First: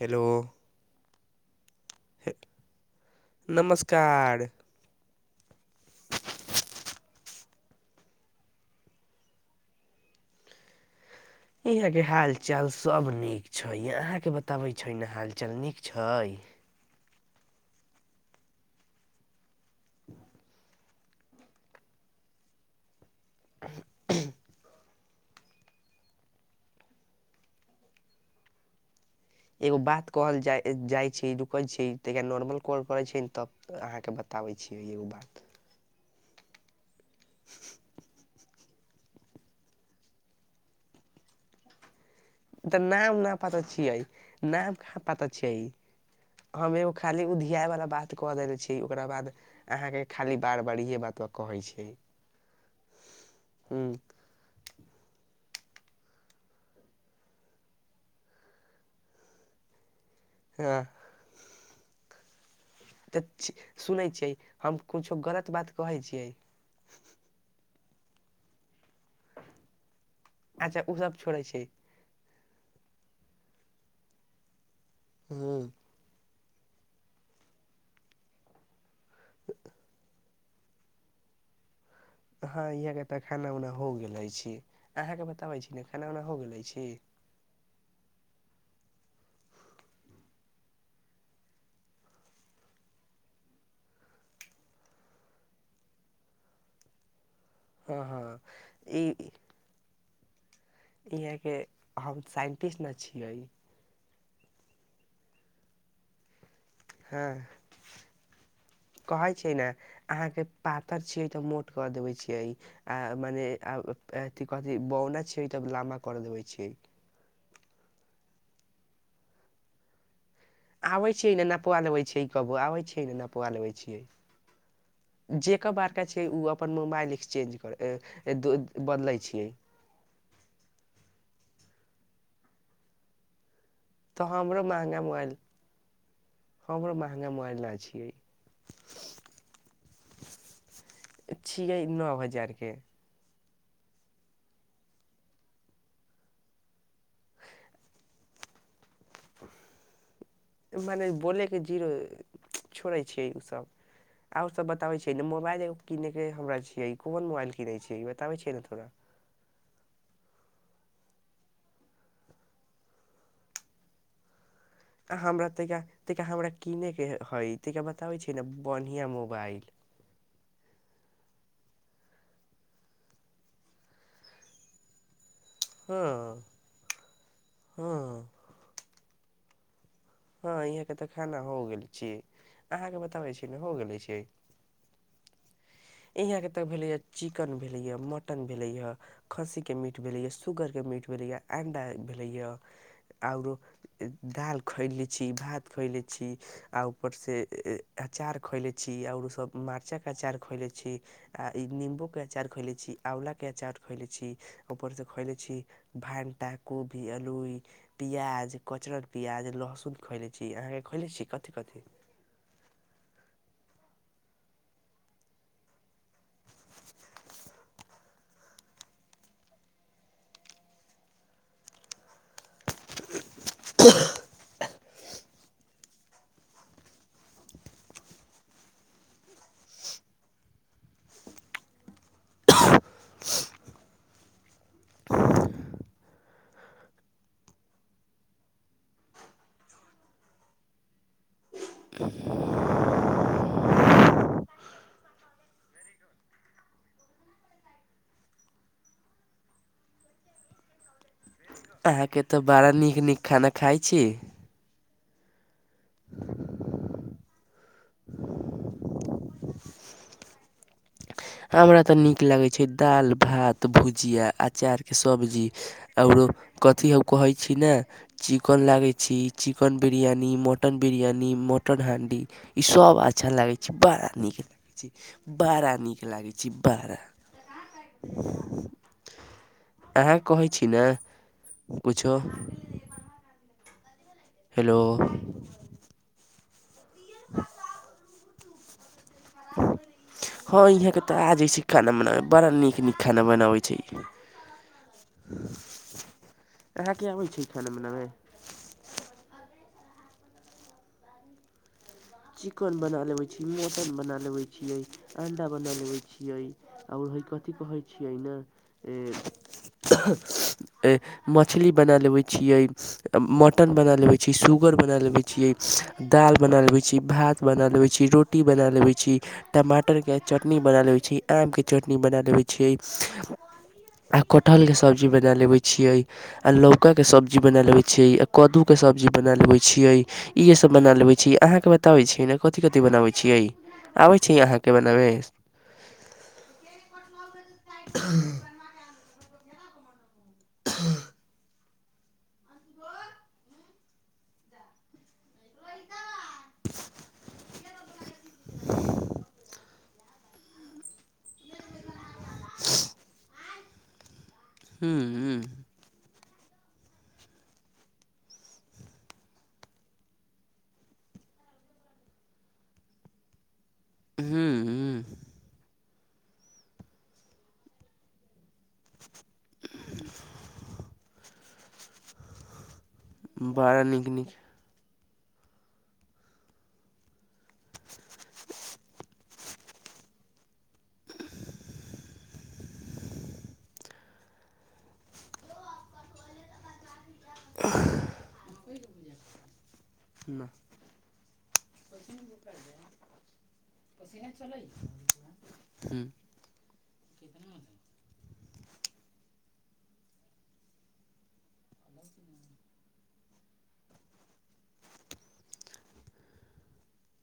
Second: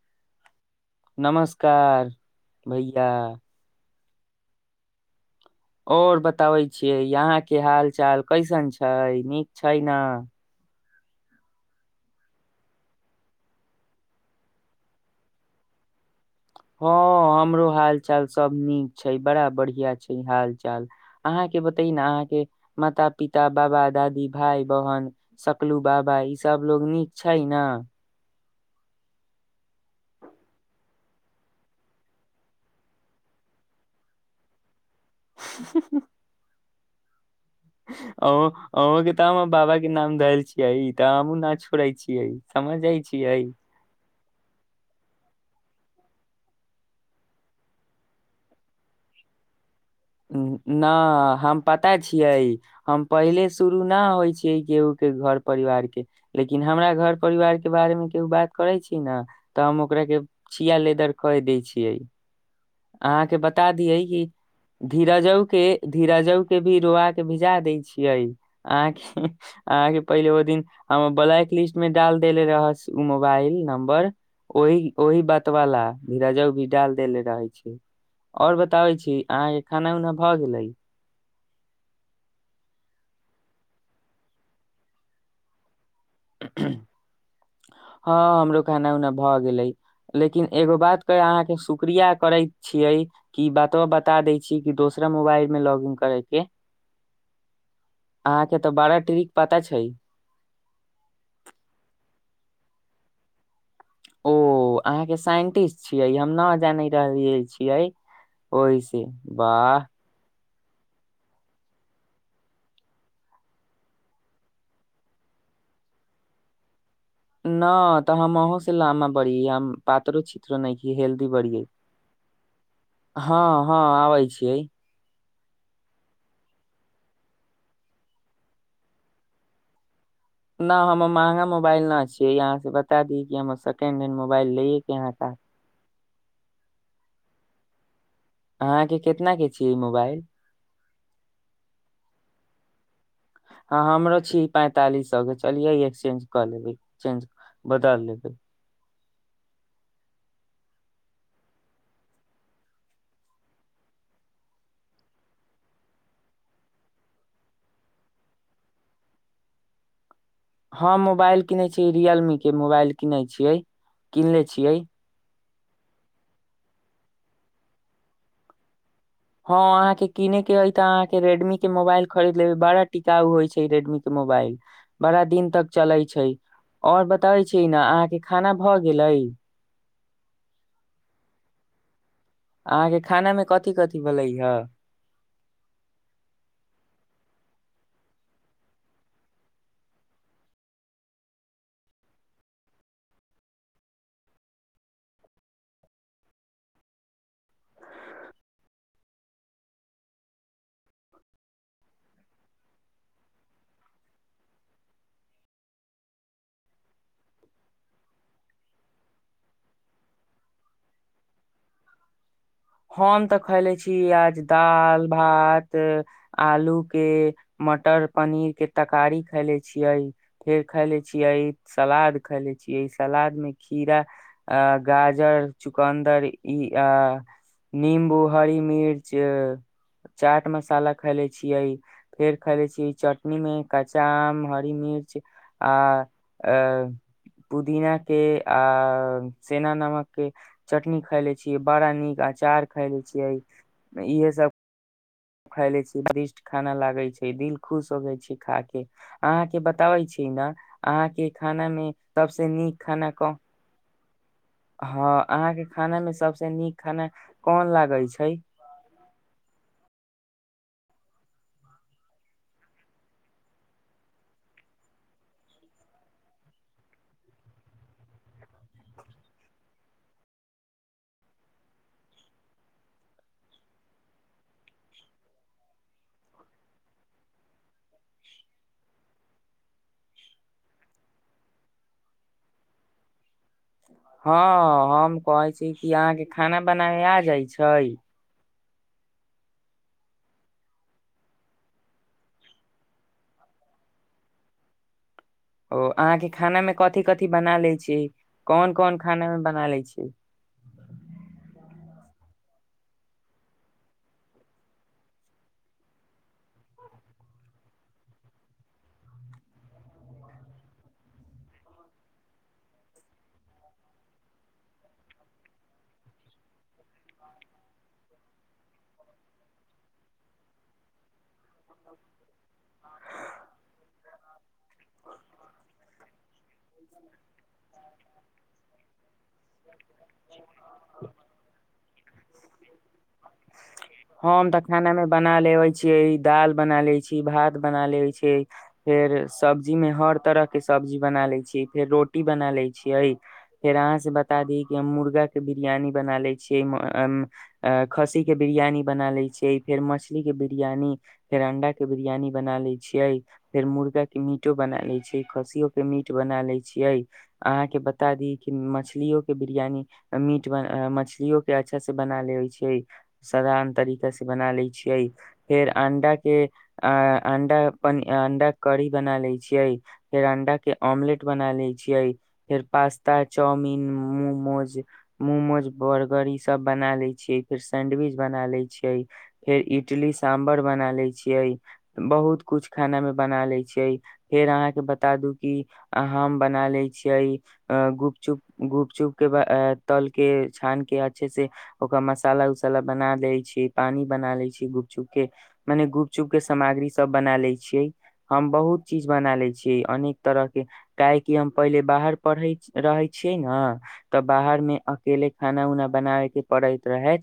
Hello नमस्कार भैया। कार। और बताबै छियै, यहाँ के हाल चाल कैसन छै नीक छै ने। ईहां के हाल चाल सब नीक छै, अहां के बताबे छै ने हाल चाल नीक छै। हँ, हमरो हाल चाल सब नीक छै बड़ा बढ़ि येह छै हाल चाल। अहाँ के बतई न, अहाँ के माता पिता, बाबा, दादी, भाई, बहन सकलू बाबा ई सभलोग नीक छै न। एगो बात कहल जाय जाय छै रुकै छै त नॉर्मल कॉल करे छै तब अहाँ के बताबे छी। हूं हूं अ अ के तऽ हमर बाबा के नाम धल छियै तऽ हमहु ना छोड़े छी। इयै तऽ समझइ नाम न छियै। पता छियै नाम कहाँ पता छै, हम एगो खाली उधियाय वाला बात क देनेे छी ओकरा बाद अहाँके खाली उम्म बार बार ना इहे बात हम कहै पता छियै, हम पहिले शुरू हूँ न होइ छियै केयो के घर परिवार के, लेकिन हमरा घर परिवार के बारेमे केयो बात करै छी ने तऽ हम ओकरे के हँ छिआ लेदर कय दै छी इयई तऽ सुनै छियै हम कुछो धीरजउ गलत बात के कहै छियै धीरजउ के भी रोआ के भिजा दे। छियइ आहके आहके पहिले ओ दिन अच्छा हम ओसभ छोड़ै ब्लैक छियै लिस्ट में डाल देले रह उ मोबाइल। नम्बर ओहि ओहि बात हूँ वाला भीरा जाउ। भी डाल देले रहै छैय और बताबै छी अहाँ खाना उना भऽ गेलै। हँ यह के तऽ खाना उना हो गेल छी अहाँ के बताबै छी। खाना उना हो गेले छी। हँ हमरो खाना उना भऽ गेलै लेकिन एगो बातके अहाँके शुक्रिया करै छियै कि बातो बता दै छी कि दोसरा मोबाइलमे लॉग इन करैके। हँ हँ ई पता छै इहा के हम सा [unintelligible] न छियै। ओ अहाँके साइंटिस्ट छियै हम ना। जान रहल हँ छिय ओहिसे कहै छियै ने वाह अहाँके पातर छियै तऽ मोट कर देबे छियै आ मने अथी कथि बौना छियै त लमबा कर देबे छियै। न तऽ हम अहु स लामा बड़ी आम पातर छी। आबै छियै न नपुआ लबै काबो, आबै छियै नहि हँ नपआ लबै हँ छियै। आबै छियै जेकर बारका छैय ओ अपन मोबाइल एक्सचेंज कर द बदलै छियै। न हमर महंगा मोबाइल न छियै, इ आहाँ के बता दी कि हम स तीन दिन तऽ मोबाइल हमरो लैए के महंगा यहाँ क मोबाइल हमरो महंगा मोबाइल न छियै। अहाँके केतना के छियै मोबाइल। छियै नौ हजार के। हँ हमरो छीयै पैंतालिस सौ के, चलियै ई एक्सचेंज कऽ लेबै एक्सचेंज बदल लेबै। मने बोलेके जीरो, छोड़ै छियै ओसभ आ ओसभ बताबै छियै ने मोबाइल एगो किनय के हमरा छियै, कोन मोबाइल किनै छियै ई बताबै छियै ने थोड़ा। हम मोबाइल किनै छियै रियल मी के मोबाइल किनै छियै किनले छियै आ हमरा तेकरा तेकरा हमरा किने के हइ तैका बताबै छै ने बढ़ हँ, अहाँके कीनय के अइ तऽ अहाँके रेडमी के मोबाइल खरीद लेबै, बड़ा टिकाउ होइ छै रेडमी के मोबाइल बड़ा दिन तक चलै हँ छै ओर बताबै छि न अहाँ के हँ खाना भऽ गेलई। हँ, ईहके तऽ खाना हो गेल। अहाँ के अहाँके बताबै खाना मे छी न कथि हो गेले कथि छियै भेलै ह यहाँ के त भेलेयै चिकन। भेलै मैं मटन भेलै ह खसी के मीट भेलै मैं सुगर के मीट भेलै य अंडा भेलै य आउरो दाल खैली। छि भात खइले [unintelligible] छी आ उपर से अचार खइले छी आओर सब मारचक अचार खइले छी आ इ निम्बू खइले छी आंवला के अचार खइले छी उपर स खइले छी भाटा कोबी अलुइ पियाज कचरल पियाज लहसुन। खइले छी, अहाँके खइले छी कथी कथी। हम तऽ खैले छी आज दाल, भात, आलू के मटर पनीर के तकारी खायले छियै, फेर खायले छियै सलाद खैले छियै सलाद मे खीरा आ। गाजर चुकन्दर ई आ। नीं्बू हरी मिर्च चाट मसाला खायले छियै फेर खाायले छीियै चटनी मे कच्चा आम हरी मिर्च आ ए पुदीना के आ सेना नमक के चटनी खायले छीियै बड़ा नीक आई। अचाार खयले छियै इहे सब। खायले छीय स्वादिष्ट खाना लागै छै दिल खुश होजाइ छैय खा के अहाँके बताबै छी न अहाँके। अहाँके तऽ बड़ा नीक नीक खाना खाइ छी। हँ अहाँके खानामे सभसँ नीक खाना कोन लागै छैय। हमरा तऽ नीक लागैत छै दाल भात भुजिया अचार के सब्जी आओरो कथी हम कहैत छी ने चिकन लागैत छी chicken biryani mutton biryani mutton हांडी ईसभ अच्छा लागैत छैय बड़ा नीक लागैत छैय बड़ा नीक। नीक लगाई छैय बारा अहाँ कह छी नेइ कुछो। हँ हेलो हम कहै छी कि यहाँके। खाना। बनाय आ जाइ छैय। हँ इहाँके तऽ आ जाइ छै खाना बनाबैमे बड़ा नीक नीक खाना बनाबै छैय। ओ अहाँके खाना मे कथि आबै कथि छै बना खाना लेइ बनाबै छियाई कोन कोन खाना मे बना लेइ छियाई। चिकन बना लेबै छियै मटन बना लेबै छियै अं्डा बना लेबै छियै आओरइ कथिी कहै छियै ने मछली बना लेबै छियै मटन बना लेबै छियै सुूगर बना लेबै छियै दाल बना लेबै छिये। छी भात बना लेबै छी रोटी बना लेबै छी टमाटरके चटनी बना लेबै छी आमके चटनी बना लेबै छियै आ कटहरके सब्जी बना लेबै छियै। आ लौका के सब्जी बना लेबै छिय आ कदू के सब्जी बना लेबै छियै इहे सब बना लेबै छिय अहाँके बात। बताबै छियाई ने कथि कथि बनाबै छियै। आबै छै हम तऽ अहाँके खाना मे बनाबे बना लेबै छियै दाल बना ले छीयै भात बना लेबै छियै फेर। सब्जीमे हर। तरह के सब्जी बना ले छी। फेर रोटी बना ले छीय फेर अहाँ से बता दी कि हम मुर्गा के बिरियानी। बना ले छियै म अ। एक। खस्सी के बिरयानी। बना ले छै। फेर मछली के बिरियानी फेर अंडा के बिरयानी। बना ले छियै। फेर मुर्गा। मीटो बना ले छै हम्म खस्सियो के मीट। बना ले छियै अहाँ के बता दी कि मछलियो के बिरयानी मीट मछलियो के अच्छा से बना ले छै। तरीका से बना लै हम्म छियै फेर। अंडा के अंडा अंडा करी बना ले छैय। छियै फेरंडा के ऑमलेट। बना लै छियै फेर। पास्ता चाउमिन बड़ा नीक नीक मोमोज। मोमोज बर्गर ई सब बना ले छीयै फेर सेैंडविच। फेर इडली साम्बर बना ले छियै बहुत कुछ खाना मे बना ले छियै फेर अहाँके बता दू की हम बना ल छी। छियै अ गुपचुप गुपचुप के तल के हम्म छान के अच्छे से ओकरा मसाला उसाला बना दे छै। पानी बना लै छियै गुपचुप के मने गुपचुप के सामग्री सब बना लै छियै हम बहुत चीज बना ले छियै अनेक तरह के काहेकि हम पहिले बाहर पढ़ रहै छियै ने तऽ बाहर मे अकेले खाना उना बनाबे के पड़ैत रहै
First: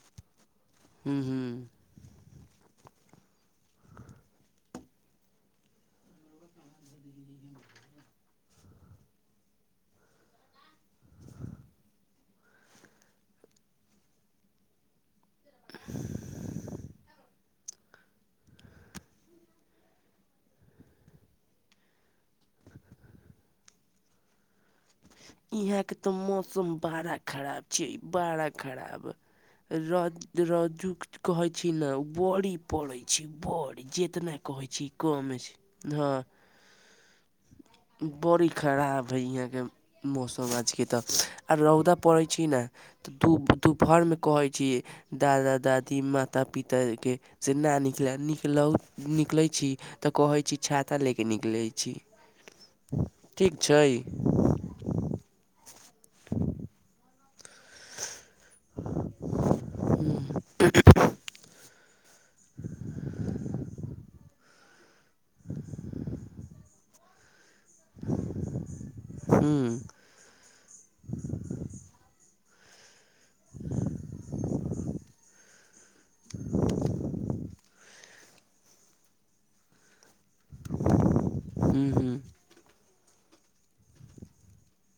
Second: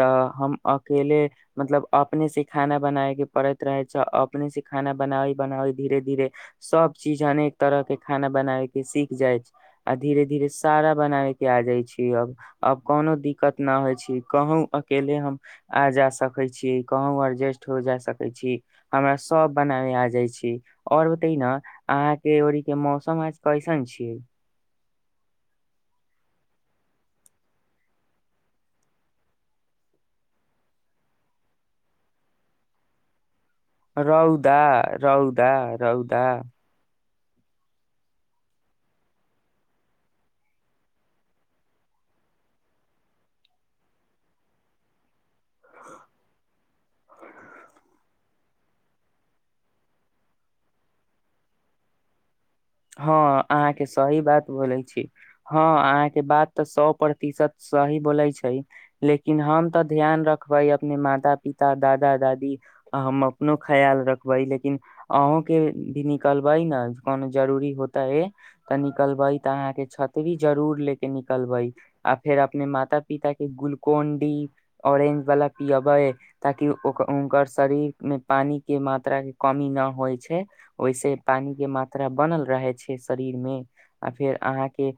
तऽ हम। केेले हम्म मतलब अपने से। खाना बनावे के पड़ैत रहे छैय अपने से खाना बनावै बनावी धीरे धीरे सब चीज अनेक तरह के खाना बनावे के सीख जाय छैय आ धीरे धीरे सारा बनावे के आ जाय छी अब अब कोनो दिक्कत न होइ छी कहू अकेले हम। आ जा सकै छीयै। कहु एडजस्ट हो जा सकै छीय हमरा सब बनाबे आ जाइ छी आ और बताई न अहाँ के ओरी के मौसम आज कैसन छियै। इहां के तऽ मौसम बड़ा खराब छैय बड़ा खराब र रु कहे छै ने बड़ी पड़े छैय। रौदा रौदा छै हँ रौदा। बड़ी खराब है यहाँ के। मौसम आजके तऽ आ रौदा पड़ैत छै ने तऽ दू दुपहरमे कहैत छी दादा दादी माता पिताके से नहि निकलय निकलहु निकलैत छी तऽ कहैत छी छाता लऽ कऽ निकलैत छी। हँ ठीक अहाँके छै सही ह्म बात बोले छी हाँ आहा के बात तऽ सौ परसेंट। तीसत। सही बोलै छै लेकिन हम तऽ ध्यान रखबै अपने माता पिता दादा दादी। हम अपनो ख्याल रखबै लेकिन अहों के भी निकलबै नइ कोन। जरूरी। होताई त निकलबइ त आहाँ के छतरी जरूर लेके निकलबइ आ। फेर अपने माता पिता के ग्लूकोनडी ऑरेंज वाला पियाब। बय ताकि ओकर शरीर। मे पानी के मात्रा के कमी न होइ छैय। ओहिसे पानी के ह्म मात्र। ह ह्म बनल रहे छैय। शरीर मे आ फेर अहाँके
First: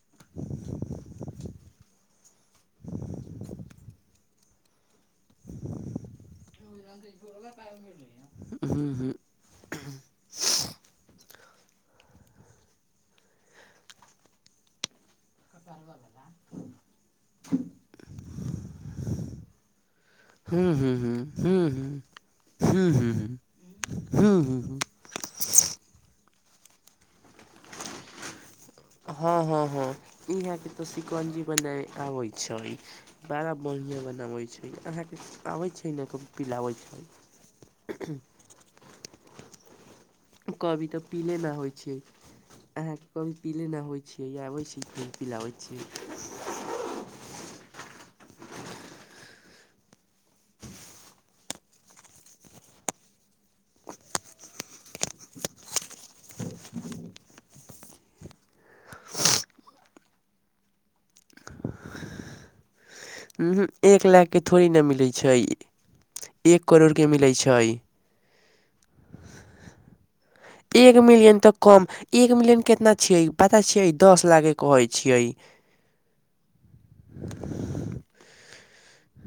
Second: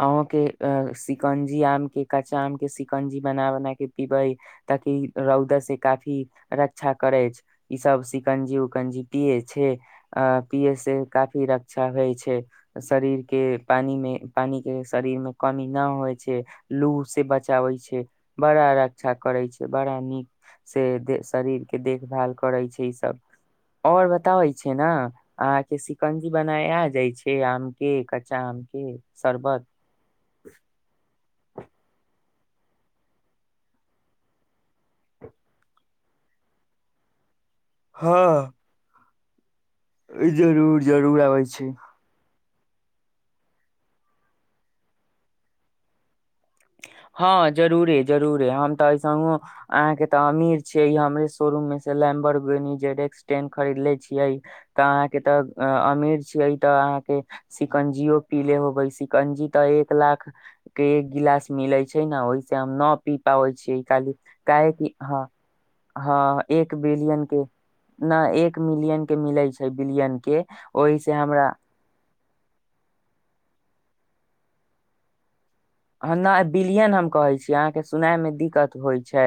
अहके शिकंजी आम के कच्चा आम के शिकंजी बना बना के पीबै ताकि रौद से काफी। रक्षा करै छैय ई सब शिकंजी उकंजी ह्म पिये छैय अ। से काफी रक्षा होइ छैय शरीर के पानी मे पानी के शरीर मे। कमी नहि होइ छैय लू से बचाबै छैय बड़ा रक्षा करै छैय बड़ा नीक से ह्म दे ह्म शरीरके ह्म देखभाल करै छैय ह्म ह्म ईसभ ह्म आओर बताबै छैय न। शिकंजी बनाय आ जाइ छैय आम के कच्चा आम के हँ, शरबत हँ, हँ, ईहा के त शिकंजी बना आबे छैय, बड़ा बढ़िया बनावे छैय। अहाँके आबै छैय। एहि लऽ कऽ पिलाबै छै। हँ। जरूर कभी तऽ जरूर पीले आबै न छै। होइ छियै अहाँके कभी पीले नहि होइ छियै, आबै छी ख पिलाबै छी। हँ, जरुररे-जरुररे, हम तऽ एहिस अहाँके तऽ अमीर छियै, हमरे शोरूम मे से लैम्बरड्स टेन खरीदले छियै तऽ अहाँके तऽ अमीर छियै, तऽ अहाँके शिकंजियो पी ले होबे, शिकंजी तऽ एक लाख के एक गिलास मिले छै न ओहिस हम न पी पाबै ऊहु, छियै एक खाली लाख के थोड़े काहे न कि मिलै हँ छै, एक करोड़ के मिलै छै, न एक मिलियन के मिलै छै बिलियन के एक ओहि से मिलियन हमरा तऽ कम एक मिलियन कितना छिय पता छ दस लाख के कहै छियै। नह बिलियन हम कहै छीय अहाँके सुना दिक्कत होइ छै,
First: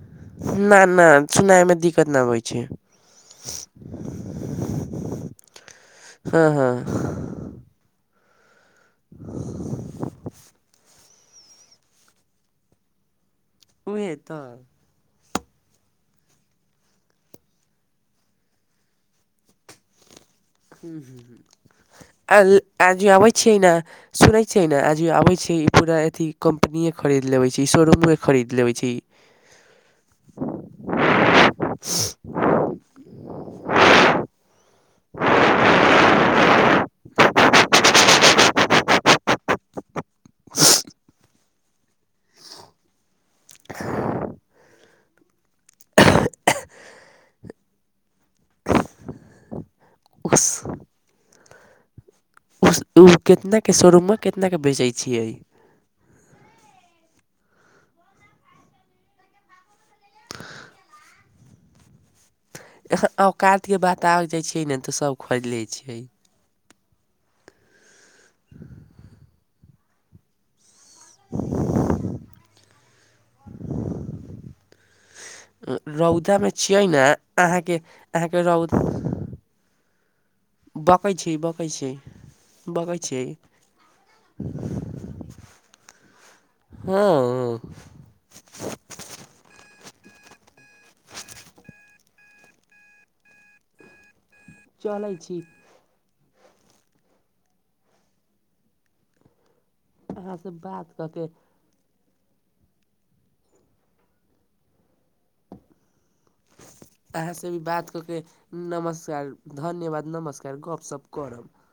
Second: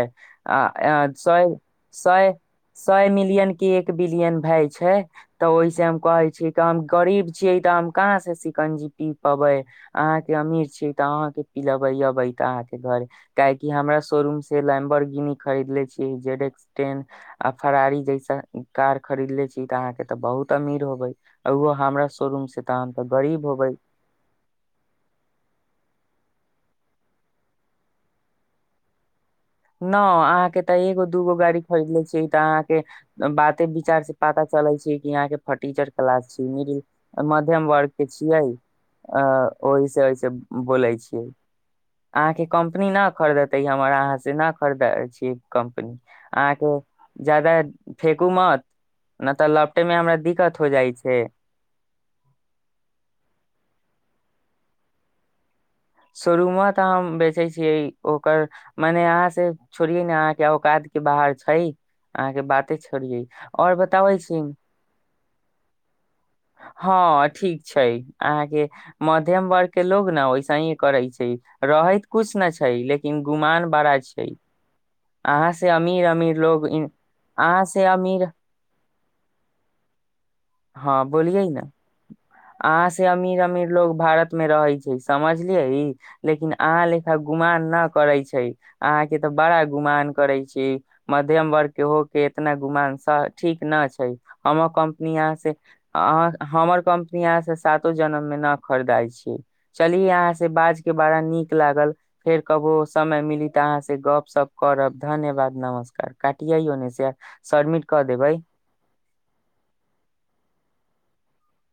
न न साए सुनाय मे दिक्कत न सए आबै छै सय मिलियन के एक बिलियन भाय छै तऽ ओहिस हम कहै हँ छी हँ हम गरीब छीयै तऽ हम कहाँ से चिकंजी पी पबे, अहाँ के अमीर छी तऽ अहाँ पिलबई अबई तऽ अहाँके घर काहेकी हमरा उहे शोरूम तऽ से लाइमबर्गिन खरीदले छी, जेड्स टेन, आ फरारी जैस कार खरीदले छी त अहाँ के ते बहुत अमीर होबै आ ओहो हमरा शोरूम से तऽ हम आज तऽ आबैत गरीब छियै ने होबै सुनैत छियै ने आज आबैत छीियै ई पूरा अथी कम्पनीे खरीद लेबे छी, शोरूमे खरीद लेबे छी। न अहाँके तऽ एगो दूगो गाड़ी खरीदले छियै तऽ अहाँके यहाँ के फर्टीचर क्लास छी, मिडिल मध्यम वर्ग के छियै ओहिसँ ओहिस बोलै छियै। अहाँके कं्पनी न खरीदेतै हमर अहाँ अहाँ जादा फेकू मत, नहि तऽ लटे मे हमरा उस दिक्कत हो जाइ छै। ओ कितना के शोरूममे कितना के बेचैत छियै। शोरूमो तऽ हम बेचै छियै ओकर, मने अहाँ से छोड़िये ने अहाँके औकात के बाहर छै अहाँके बाते यहाँ छोड़िये और औकातके बताबै बातावर जाइ छी छियै ने तऽ सभ खरीद लै छियै। हँ, ठीक छै। अहाँे मध्यम वर्ग के लोग न ओहिसही करै छै, रहैत कुछ न छै लेकिन गुमान बड़ा छै। अहाँ से अमीर अमीर रौदामे लोग छियै इन ने अहाँ अहाँके से अमीर अहाँके रौदा हँ, बोलिये न, छी अहाँ बकै से छी अमीर अमीर लोग भारत मे रहै छै समझ बुझलिय, लेकिन अहाँ हँ लेखा गुमान न करे छै अहाँ के तऽ बड़ा गुमान करे छी, मध्यम वर्ग के हो के इतना गुमान ठीक न छै। हमर चलै कम्पनी आ- छी अाँ। [unintelligible] हमर कम्पनी य से सातो जनम मे न खरीदाइ छी चल। अहाँ [unintelligible] से बाज बात के कऽ बड़ा नीक लागल फिर कबो समय मिली तऽ अहाँसँ गपशप करब। धन्यवाद नमस्कार काटियै ओने अहाँ से भी सबमिट बात कऽ के देबै नमस्कार धन्यवाद नमस्कार गप सप। [unintelligible] करब। [unintelligible]